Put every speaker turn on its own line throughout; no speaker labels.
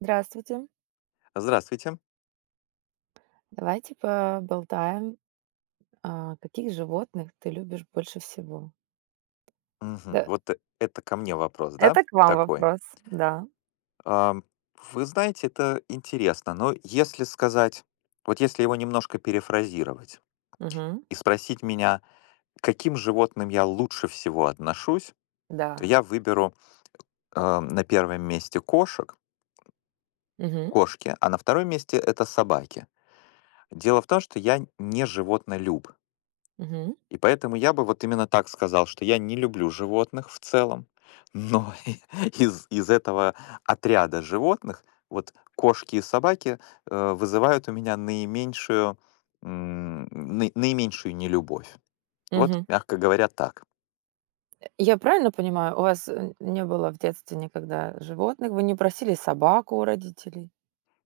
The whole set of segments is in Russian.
Здравствуйте.
Здравствуйте.
Давайте поболтаем, каких животных ты любишь больше всего?
Мгм.
Да,
Вот это ко мне вопрос, да?
это к вам
Такой.
вопрос, да.
Ам, Вы знаете, это интересно, но если сказать, вот если его немножко перефразировать
Мгм.
и спросить меня, к каким животным я лучше всего отношусь, то
Да.
я выберу на первом месте кошек,
Мгм.
кошки, а на втором месте это собаки. Дело в том, что я не животнолюб.
Мгм.
И поэтому я бы вот именно так сказал, что я не люблю животных в целом, но из этого отряда животных вот кошки и собаки вызывают у меня наименьшую, наименьшую нелюбовь. Вот,
Мгм.
мягко говоря, так.
Я правильно понимаю, у вас, не было в детстве никогда животных? Вы не просили собаку у родителей?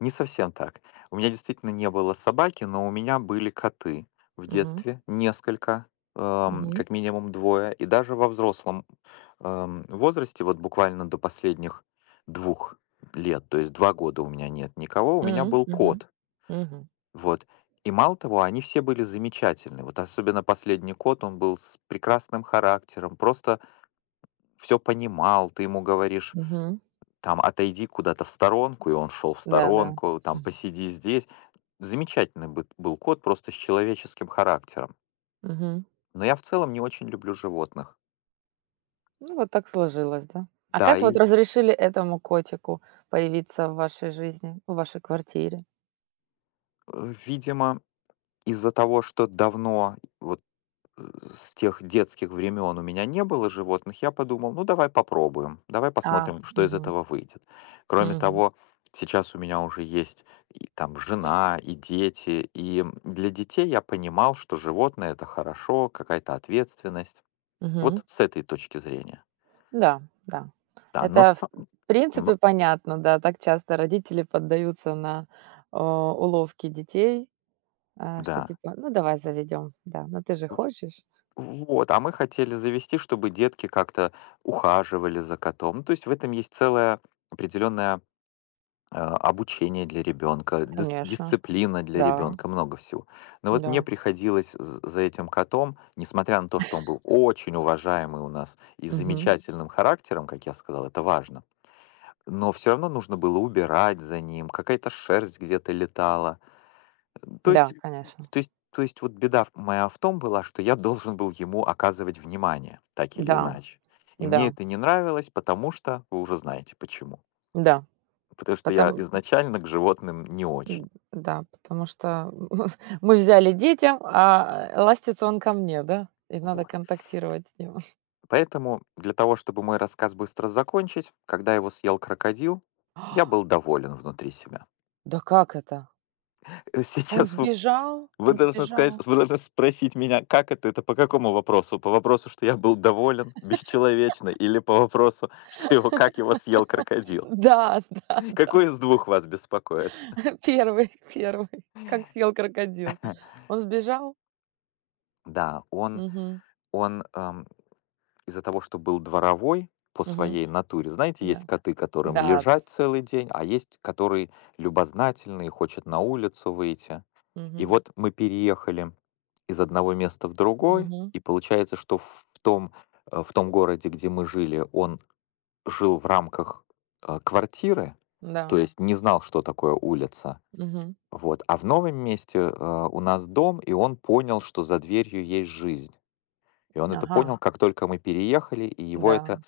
Не совсем так. У меня действительно не было собаки, но у меня были коты в
Мгм.
детстве несколько,
Мгм.
как минимум двое, и даже во взрослом возрасте, вот буквально до последних двух лет, то есть два года у меня нет никого, у меня
М.
был
Мгм.
кот,
Мгм.
вот. И мало того, они все были замечательны. Вот особенно последний кот, он был с прекрасным характером, просто все понимал, ты ему говоришь,
Мгм.
там, отойди куда-то в сторонку, и он шел в
Да-да.
сторонку, там, посиди здесь. Замечательный быт был кот, просто с человеческим характером.
Мгм.
Но я в целом не очень люблю животных.
Ну, вот так сложилось, да? А
Да,
как вот
и,
разрешили этому котику появиться в вашей жизни, в вашей квартире?
э, видимо, из-за того, что давно, вот э, с тех детских времен у меня не было животных, я подумал, ну давай попробуем, давай
А,
посмотрим, что из
мгм,
этого выйдет. Кроме
мгм,
того, сейчас у меня уже есть и там жена, и дети, и для детей я понимал, что животное это хорошо, какая-то ответственность.
мгм.
Вот с этой точки зрения.
Да, да.
Да, но
Это, в
сам. но-
принципе, понятно, да. Так часто родители поддаются на, уловки детей, что
да.
типа: "Ну, давай заведем, да, ну ты же
В
хочешь".
Вот, а мы хотели завести, чтобы детки как-то ухаживали за котом. Ну, то есть в этом есть целое определенное, обучение для ребенка,
Конечно,
дисциплина для
да,
ребенка, много всего. Но вот мне
да,
приходилось з за этим котом, несмотря на то, что он был очень уважаемый у нас и с
мгм,
замечательным характером, как я сказал, это важно, но все равно нужно было убирать за ним, какая-то шерсть где-то летала. То
да,
есть
конечно,
то есть вот беда в том была, что я должен был ему оказывать внимание, так или, да,
да,
иначе. И мне
да,
это не нравилось, потому что вы уже знаете почему.
да.
Потому что я
Потом
изначально к животным не очень.
да, потому что мы взяли детям, а ластится он ко мне, да, и надо
Вот.
контактировать с ним.
Поэтому для того, чтобы мой рассказ быстро закончить, когда его съел крокодил, я был доволен внутри себя.
Да как это? Он
Сейчас
сбежал,
Вы
он
должны сказать
сбежал.
вы должны спросить меня, как это по какому вопросу? По вопросу, что я был доволен, бесчеловечно, или по вопросу, что его, как его съел крокодил?
Да, да, да.
Какой из двух вас беспокоит?
Первый, первый. Как съел крокодил. Он сбежал.
Да, он,
Мгм,
он из-за того, что был дворовой по
мгм,
своей натуре. Знаете,
да.
есть коты, которым
Да.
лежать целый день, а есть, которые любознательные, хочет на улицу выйти. И
Мгм,
вот мы переехали из одного места в другой,
мгм,
и получается, что в том, в том городе, где мы жили, он жил в рамках, квартиры, то
да.
есть не знал, что такое улица.
Мгм.
Вот. А в новом месте, у нас дом, и он понял, что за дверью есть жизнь. И он это
Ага,
понял, как только мы переехали, и
да.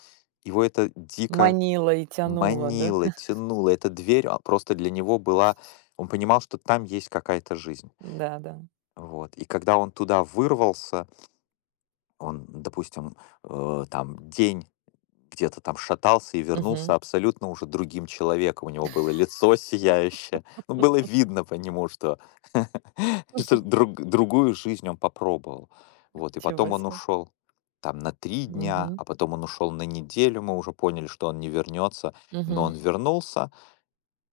его это дико
Манила и тянула, да?
манило, тянуло. Эта дверь, просто для него была, он понимал, что там есть какая-то жизнь.
Да-да.
Вот. И когда он туда вырвался, он, допустим, там день где-то там шатался и
Мгм.
вернулся абсолютно уже другим человеком. У него было лицо сияющее. Ну, было видно по нему, что что другую жизнь он попробовал. Вот, и
Ничего
потом он
себе.
ушел там на три дня,
Мгм,
а потом он ушел на неделю, мы уже поняли, что он не вернется, но
мгм,
он вернулся,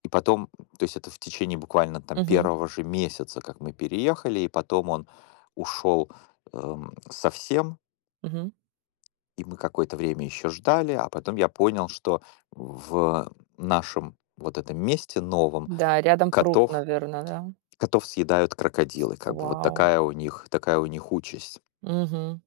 и потом, то есть это в течение буквально там
мгм,
первого же месяца, как мы переехали, и потом он ушел совсем,
мгм.
и мы какое-то время еще ждали, а потом я понял, что в нашем вот этом месте новом
Да, рядом пруд,
котов
наверное, да?
котов съедают крокодилы, как бы вот
Вау.
такая у них участь.
Мгм.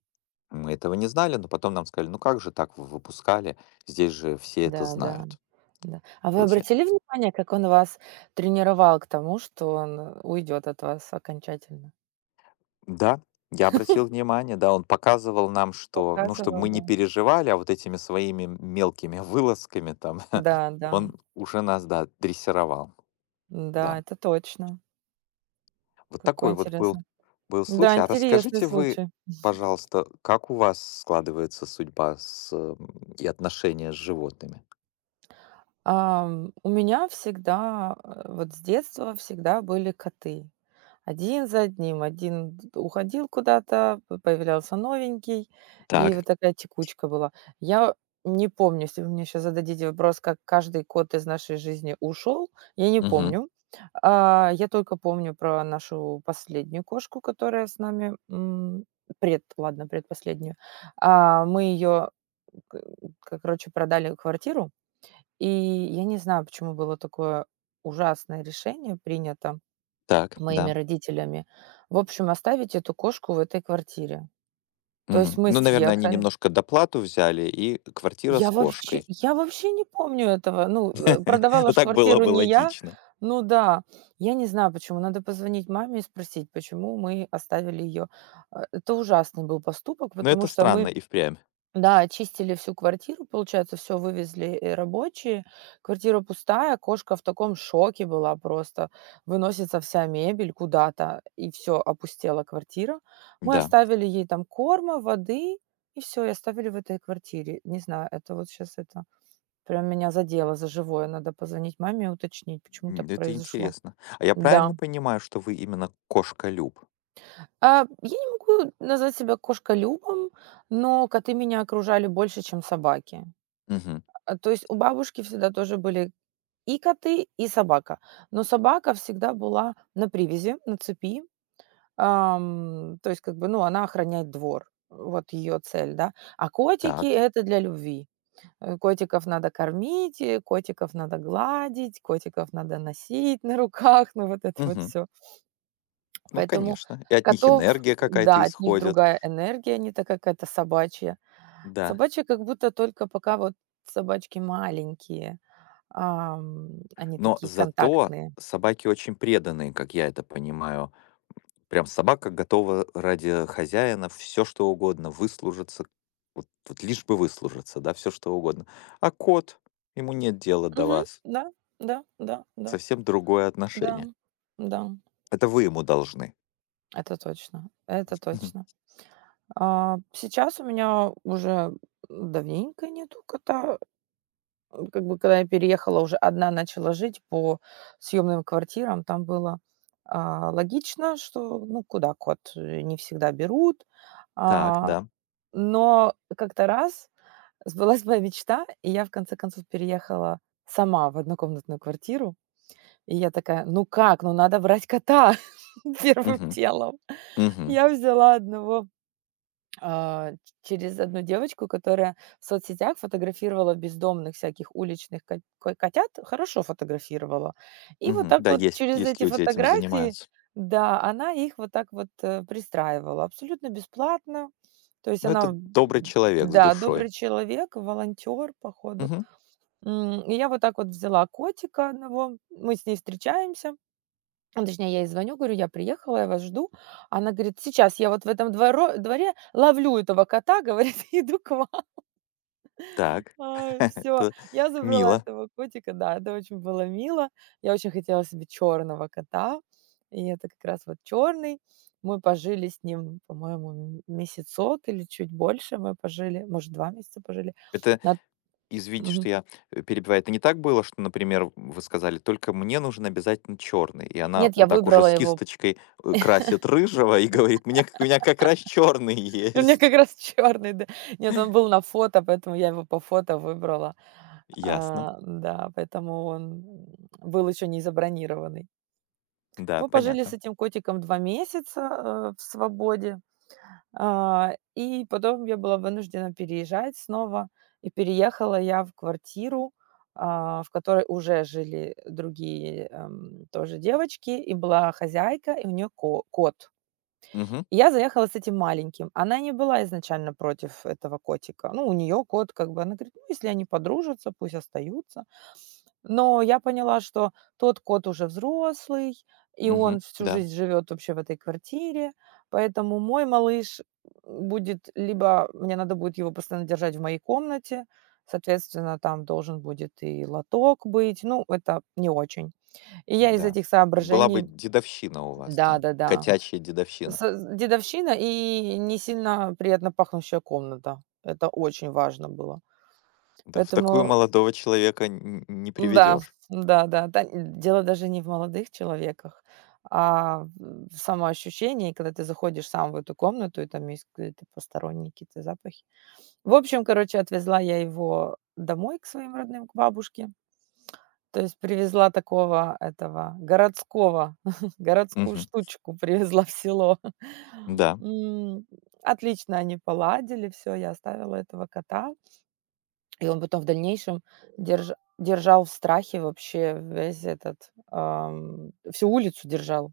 Мы этого не знали, но потом нам сказали: «Ну как же так вы выпускали? Здесь же все это
Да, да,
знают».
да. А вы
Получается.
обратили внимание, как он вас тренировал к тому, что он уйдет от вас окончательно?
Да, я обратил внимание, да, он показывал нам, что, ну, чтобы
Показывал,
мы не
да.
переживали, а вот этими своими мелкими вылазками там
Да, да.
он уже нас, да, дрессировал,
Да,
да.
это точно.
Вот
Какой
такой вот
интересный.
был
Да,
случай. А
интересный
расскажите вы,
случай.
пожалуйста, как у вас складывается судьба с, и отношения с животными?
У меня всегда, вот с детства всегда были коты. Один за одним. Один д уходил куда-то, п появлялся новенький, и
Так.
вот такая текучка была. Я не помню, если вы мне сейчас зададите вопрос, как каждый кот из нашей жизни ушел, я не
Мгм.
помню. Я только помню про нашу последнюю кошку, которая с нами, м, пред ладно, предпоследнюю. Мы ее, короче, продали квартиру. И я не знаю, почему было такое ужасное решение принято
Так,
моими
да.
родителями. В общем, оставить эту кошку в этой квартире. То есть
Мгм.
мы
Ну, наверное, они
съехали.
немножко доплату взяли и квартира с
Я вообще
кошкой.
я вообще не помню этого. Ну, продавала
Ну,
ж
так было
квартиру
бы
не я.
логично.
Ну да, я не знаю почему. Надо позвонить маме и спросить, почему мы оставили ее. Это ужасный был поступок,
Но
потому
это
что
странно
мы,
и впрямь.
да, очистили всю квартиру, получается, все вывезли, рабочие. Квартира пустая, кошка в таком шоке была просто. Выносится вся мебель куда-то, и все опустела квартира. Мы
Да.
оставили ей там корма, воды, и все, и оставили в этой квартире. Не знаю, это вот сейчас это прям меня задело за живое. Надо позвонить маме и уточнить, почему
М,
так
это
произошло.
интересно. А я
Да.
правильно понимаю, что вы именно кошколюб?
Я не могу назвать себя кошколюбом, но коты меня окружали больше, чем собаки.
Мгм.
То есть у бабушки всегда тоже были и коты, и собака. Но собака всегда была на привязи, на цепи. То есть как бы, ну, она охраняет двор. Вот ее цель, да. А котики-
Так.
это для любви. Котиков надо кормить, котиков надо гладить, котиков надо носить на руках, ну, вот это вот
Мгм.
все.
Ну,
Поэтому
конечно. И от них
котов
энергия
да,
какая-то
от них
исходит.
другая энергия, не такая какая-то собачья.
Да.
Собачья как будто только пока вот собачки маленькие. Ам, они
Но
такие
зато
контактные.
собаки очень преданные, как я это понимаю. Прям собака готова ради хозяина все что угодно, выслужиться. Вот вот лишь бы выслужиться, да, все что угодно. А кот, ему нет дела до
Мгм.
вас.
Да, да, да, да,
Совсем другое
да,
отношение.
да,
Это вы ему должны.
это точно, это
Мгм.
точно. Сейчас у меня уже давненько нету кота. Как бы когда я переехала, уже одна начала жить по съемным квартирам, там было, логично, что, ну, куда кот, не всегда берут.
Так,
А,
да.
но как-то раз сбылась моя мечта, и я в конце концов переехала сама в однокомнатную квартиру. И я такая: "Ну как? Ну надо брать кота первым
Мгм.
делом".
Мгм.
Я взяла одного через одну девочку, которая в соцсетях фотографировала бездомных всяких уличных котят, хорошо фотографировала. И вот
Мгм.
так
Да,
вот
есть
через
есть
эти
люди этим
фотографии,
занимаются.
да, она их вот так вот пристраивала абсолютно бесплатно. То есть
Но
она,
это добрый человек с
да,
душой.
добрый человек, волонтер, походу.
Мгм.
И я вот так вот взяла котика одного, мы с ней встречаемся, ну, точнее, я ей звоню, говорю: "Я приехала, я вас жду". Она говорит: "Сейчас я вот в этом дворо дворе ловлю этого кота", говорит, "иду к вам".
Так.
Все,
Это
я забрала
мило.
этого котика. Да, это очень было мило. Я очень хотела себе черного кота, и это как раз вот черный. Мы пожили с ним, по-моему, месяцок или чуть больше мы пожили, может, 2 месяца пожили.
Это
На
извините,
мгм.
что я, перебиваю. Это не так было, что, например, вы сказали: «Только мне нужен обязательно черный». И она
Нет, я
вот так уже
выбрала
с
его.
кисточкой, красит рыжего и говорит: «Мне у меня как раз черный
У меня
есть».
как раз черный, да. Нет, он был на фото, поэтому я его по фото выбрала.
Ясно.
Да, поэтому он был еще не забронированный.
Да,
Мы пожили с
понятно.
этим котиком 2 месяца, в свободе, и потом я была вынуждена переезжать снова. И переехала я в квартиру, в которой уже жили другие, тоже девочки, и была хозяйка, и у нее кот.
Угу,
Я заехала с этим маленьким. Она не была изначально против этого котика. Ну, у нее кот, как бы, она говорит: "Ну, если они подружатся, пусть остаются". Но я поняла, что тот кот уже взрослый, и он
угу,
всю
да,
жизнь живет вообще в этой квартире, поэтому мой малыш будет либо мне надо будет его постоянно держать в моей комнате, соответственно, там должен будет и лоток быть. Ну, это не очень. И я из
да.
этих
Была бы
соображений
дедовщина у вас там,
да-да-да.
котячья
С
дедовщина.
э, дедовщина и не сильно приятно пахнущая комната. Это очень важно было.
Да, в такую
Поэтому
молодого человека н не
да,
приведешь.
да-да, да, да, дело даже не в молодых человеках, а в самоощущении, когда ты заходишь сам в эту комнату, и там есть какие-то посторонние какие-то запахи. В общем, короче, отвезла я его домой к своим родным, к бабушке. То есть привезла такого этого городского, городскую
Мгм.
штучку привезла в село.
Да.
М, отлично они поладили, все. Я оставила этого кота, и он потом в дальнейшем держал в страхе вообще весь всю улицу держал.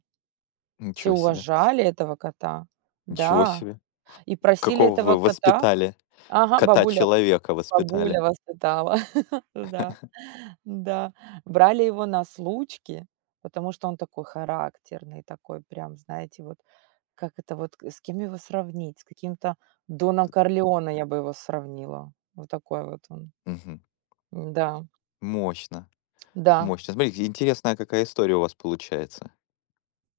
Все
Ничего себе,
уважали этого кота,
ничего
да,
себе.
и просили
Какого
этого
вы
кота.
воспитали
Ага, бабуля
кота-человека воспитали.
бабуля воспитала, да. Да, брали его на случки, потому что он такой характерный, такой прям, знаете, вот как это вот, с кем его сравнить? С каким-то Доном Корлеоне я бы его сравнила. Вот такой вот он.
Мгм.
Да,
Мощно,
да.
мощно. Смотри, интересная какая история у вас получается.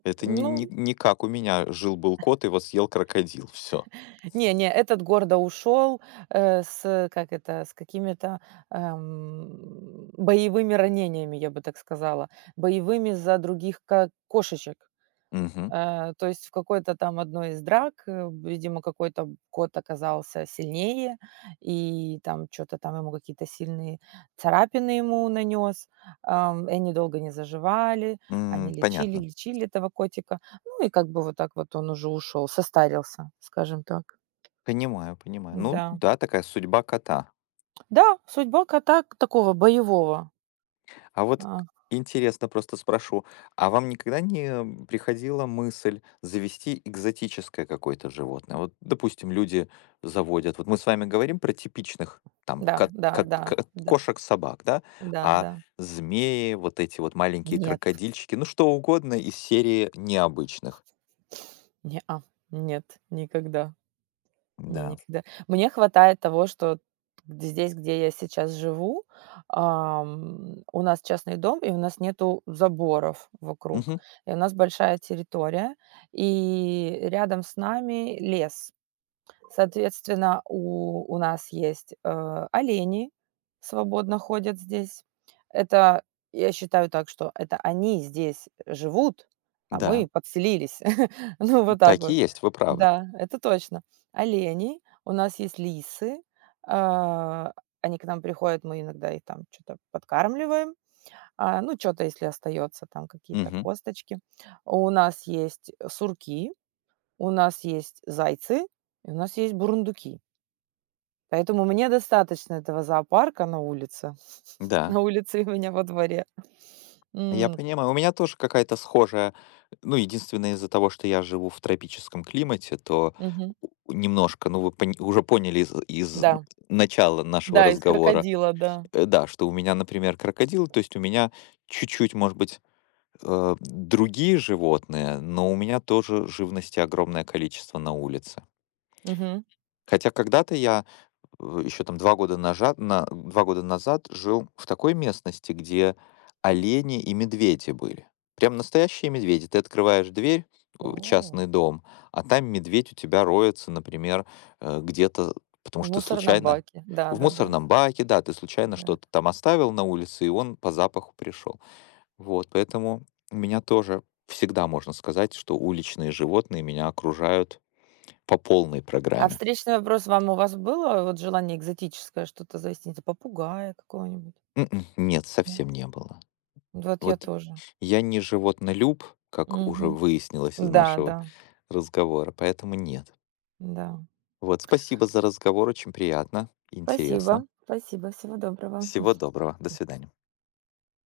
Это не не
Ну,
не как у меня: жил-был кот, его съел крокодил. Все.
не, не, этот гордо ушел, с какими-то боевыми ранениями, я бы так сказала, боевыми за других кошечек. То есть в какой-то там одной из драк, видимо, какой-то кот оказался сильнее, и там что то там ему какие-то сильные царапины ему нанес. И они долго не заживали, они лечили,
Понятно.
лечили этого котика. Ну и как бы вот так вот он уже ушел, состарился, скажем так.
Понимаю, понимаю. Ну
Да.
да, такая судьба кота.
Да, судьба кота к такого боевого.
А вот
А,
интересно, просто спрошу, а вам никогда не приходила мысль завести экзотическое какое-то животное? Вот, допустим, люди заводят, вот мы с вами говорим про типичных там
да, да, да, да,
кошек, собак, да,
да,
а
да.
змеи, вот эти вот маленькие
Нет,
крокодильчики, ну что угодно из серии необычных.
не, а нет, никогда. Не,
Да.
никогда. Мне хватает того, что д здесь, где я сейчас живу, у нас частный дом, и у нас нету заборов вокруг.
Мгм.
И у нас большая территория, и рядом с нами лес. Соответственно, у нас есть, олени, свободно ходят здесь. Это, я считаю так, что это они здесь живут, а
Да.
мы подселились. Ну, вот так
Так и
вот.
есть, вы правы.
Да, это точно. Олени, у нас есть лисы, а, они к нам приходят, мы иногда их там что то подкармливаем, ну, что то если остается там какие-то
Мгм.
косточки. У нас есть сурки. У нас есть зайцы, и у нас есть бурундуки. Поэтому мне достаточно этого зоопарка на улице.
Да.
На улице и у меня во дворе.
Я
М,
понимаю, у меня тоже какая-то схожая. Ну, единственное, из-за того, что я живу в тропическом климате, то
мгм.
немножко, ну, уже поняли из, из
Да,
начала нашего
да, из
разговора,
крокодила, да.
да, что у меня, например, крокодил, то есть у меня чуть-чуть, может быть, другие животные, но у меня тоже живности огромное количество на улице.
Мгм.
Хотя когда-то я еще там 2 года назад жил в такой местности, где олени и медведи были. Прям настоящие медведи. Ты открываешь дверь,
О,
частный дом, а там медведь у тебя роется, например, где-то, потому
в
что ты
мусорном
случайно
баке.
в
Да-да-да, да.
мусорном баке, да, ты случайно
Да, да.
что-то там оставил на улице, и он по запаху пришел. Вот, поэтому у меня тоже всегда можно сказать, что уличные животные меня окружают по полной
А
программе.
встречный вопрос вам у вас было вот желание экзотическое что-то завести, не знаю, попугая какого-нибудь?
Мгм. Нет,
М,
совсем не было.
вот я
Вот
тоже.
я не животнолюб, как уже
Мгм.
выяснилось из
Да,
нашего
да,
разговора, поэтому нет.
да.
Вот, спасибо за разговор, очень приятно, интересно.
Спасибо, спасибо, всего доброго.
Всего доброго, до свидания.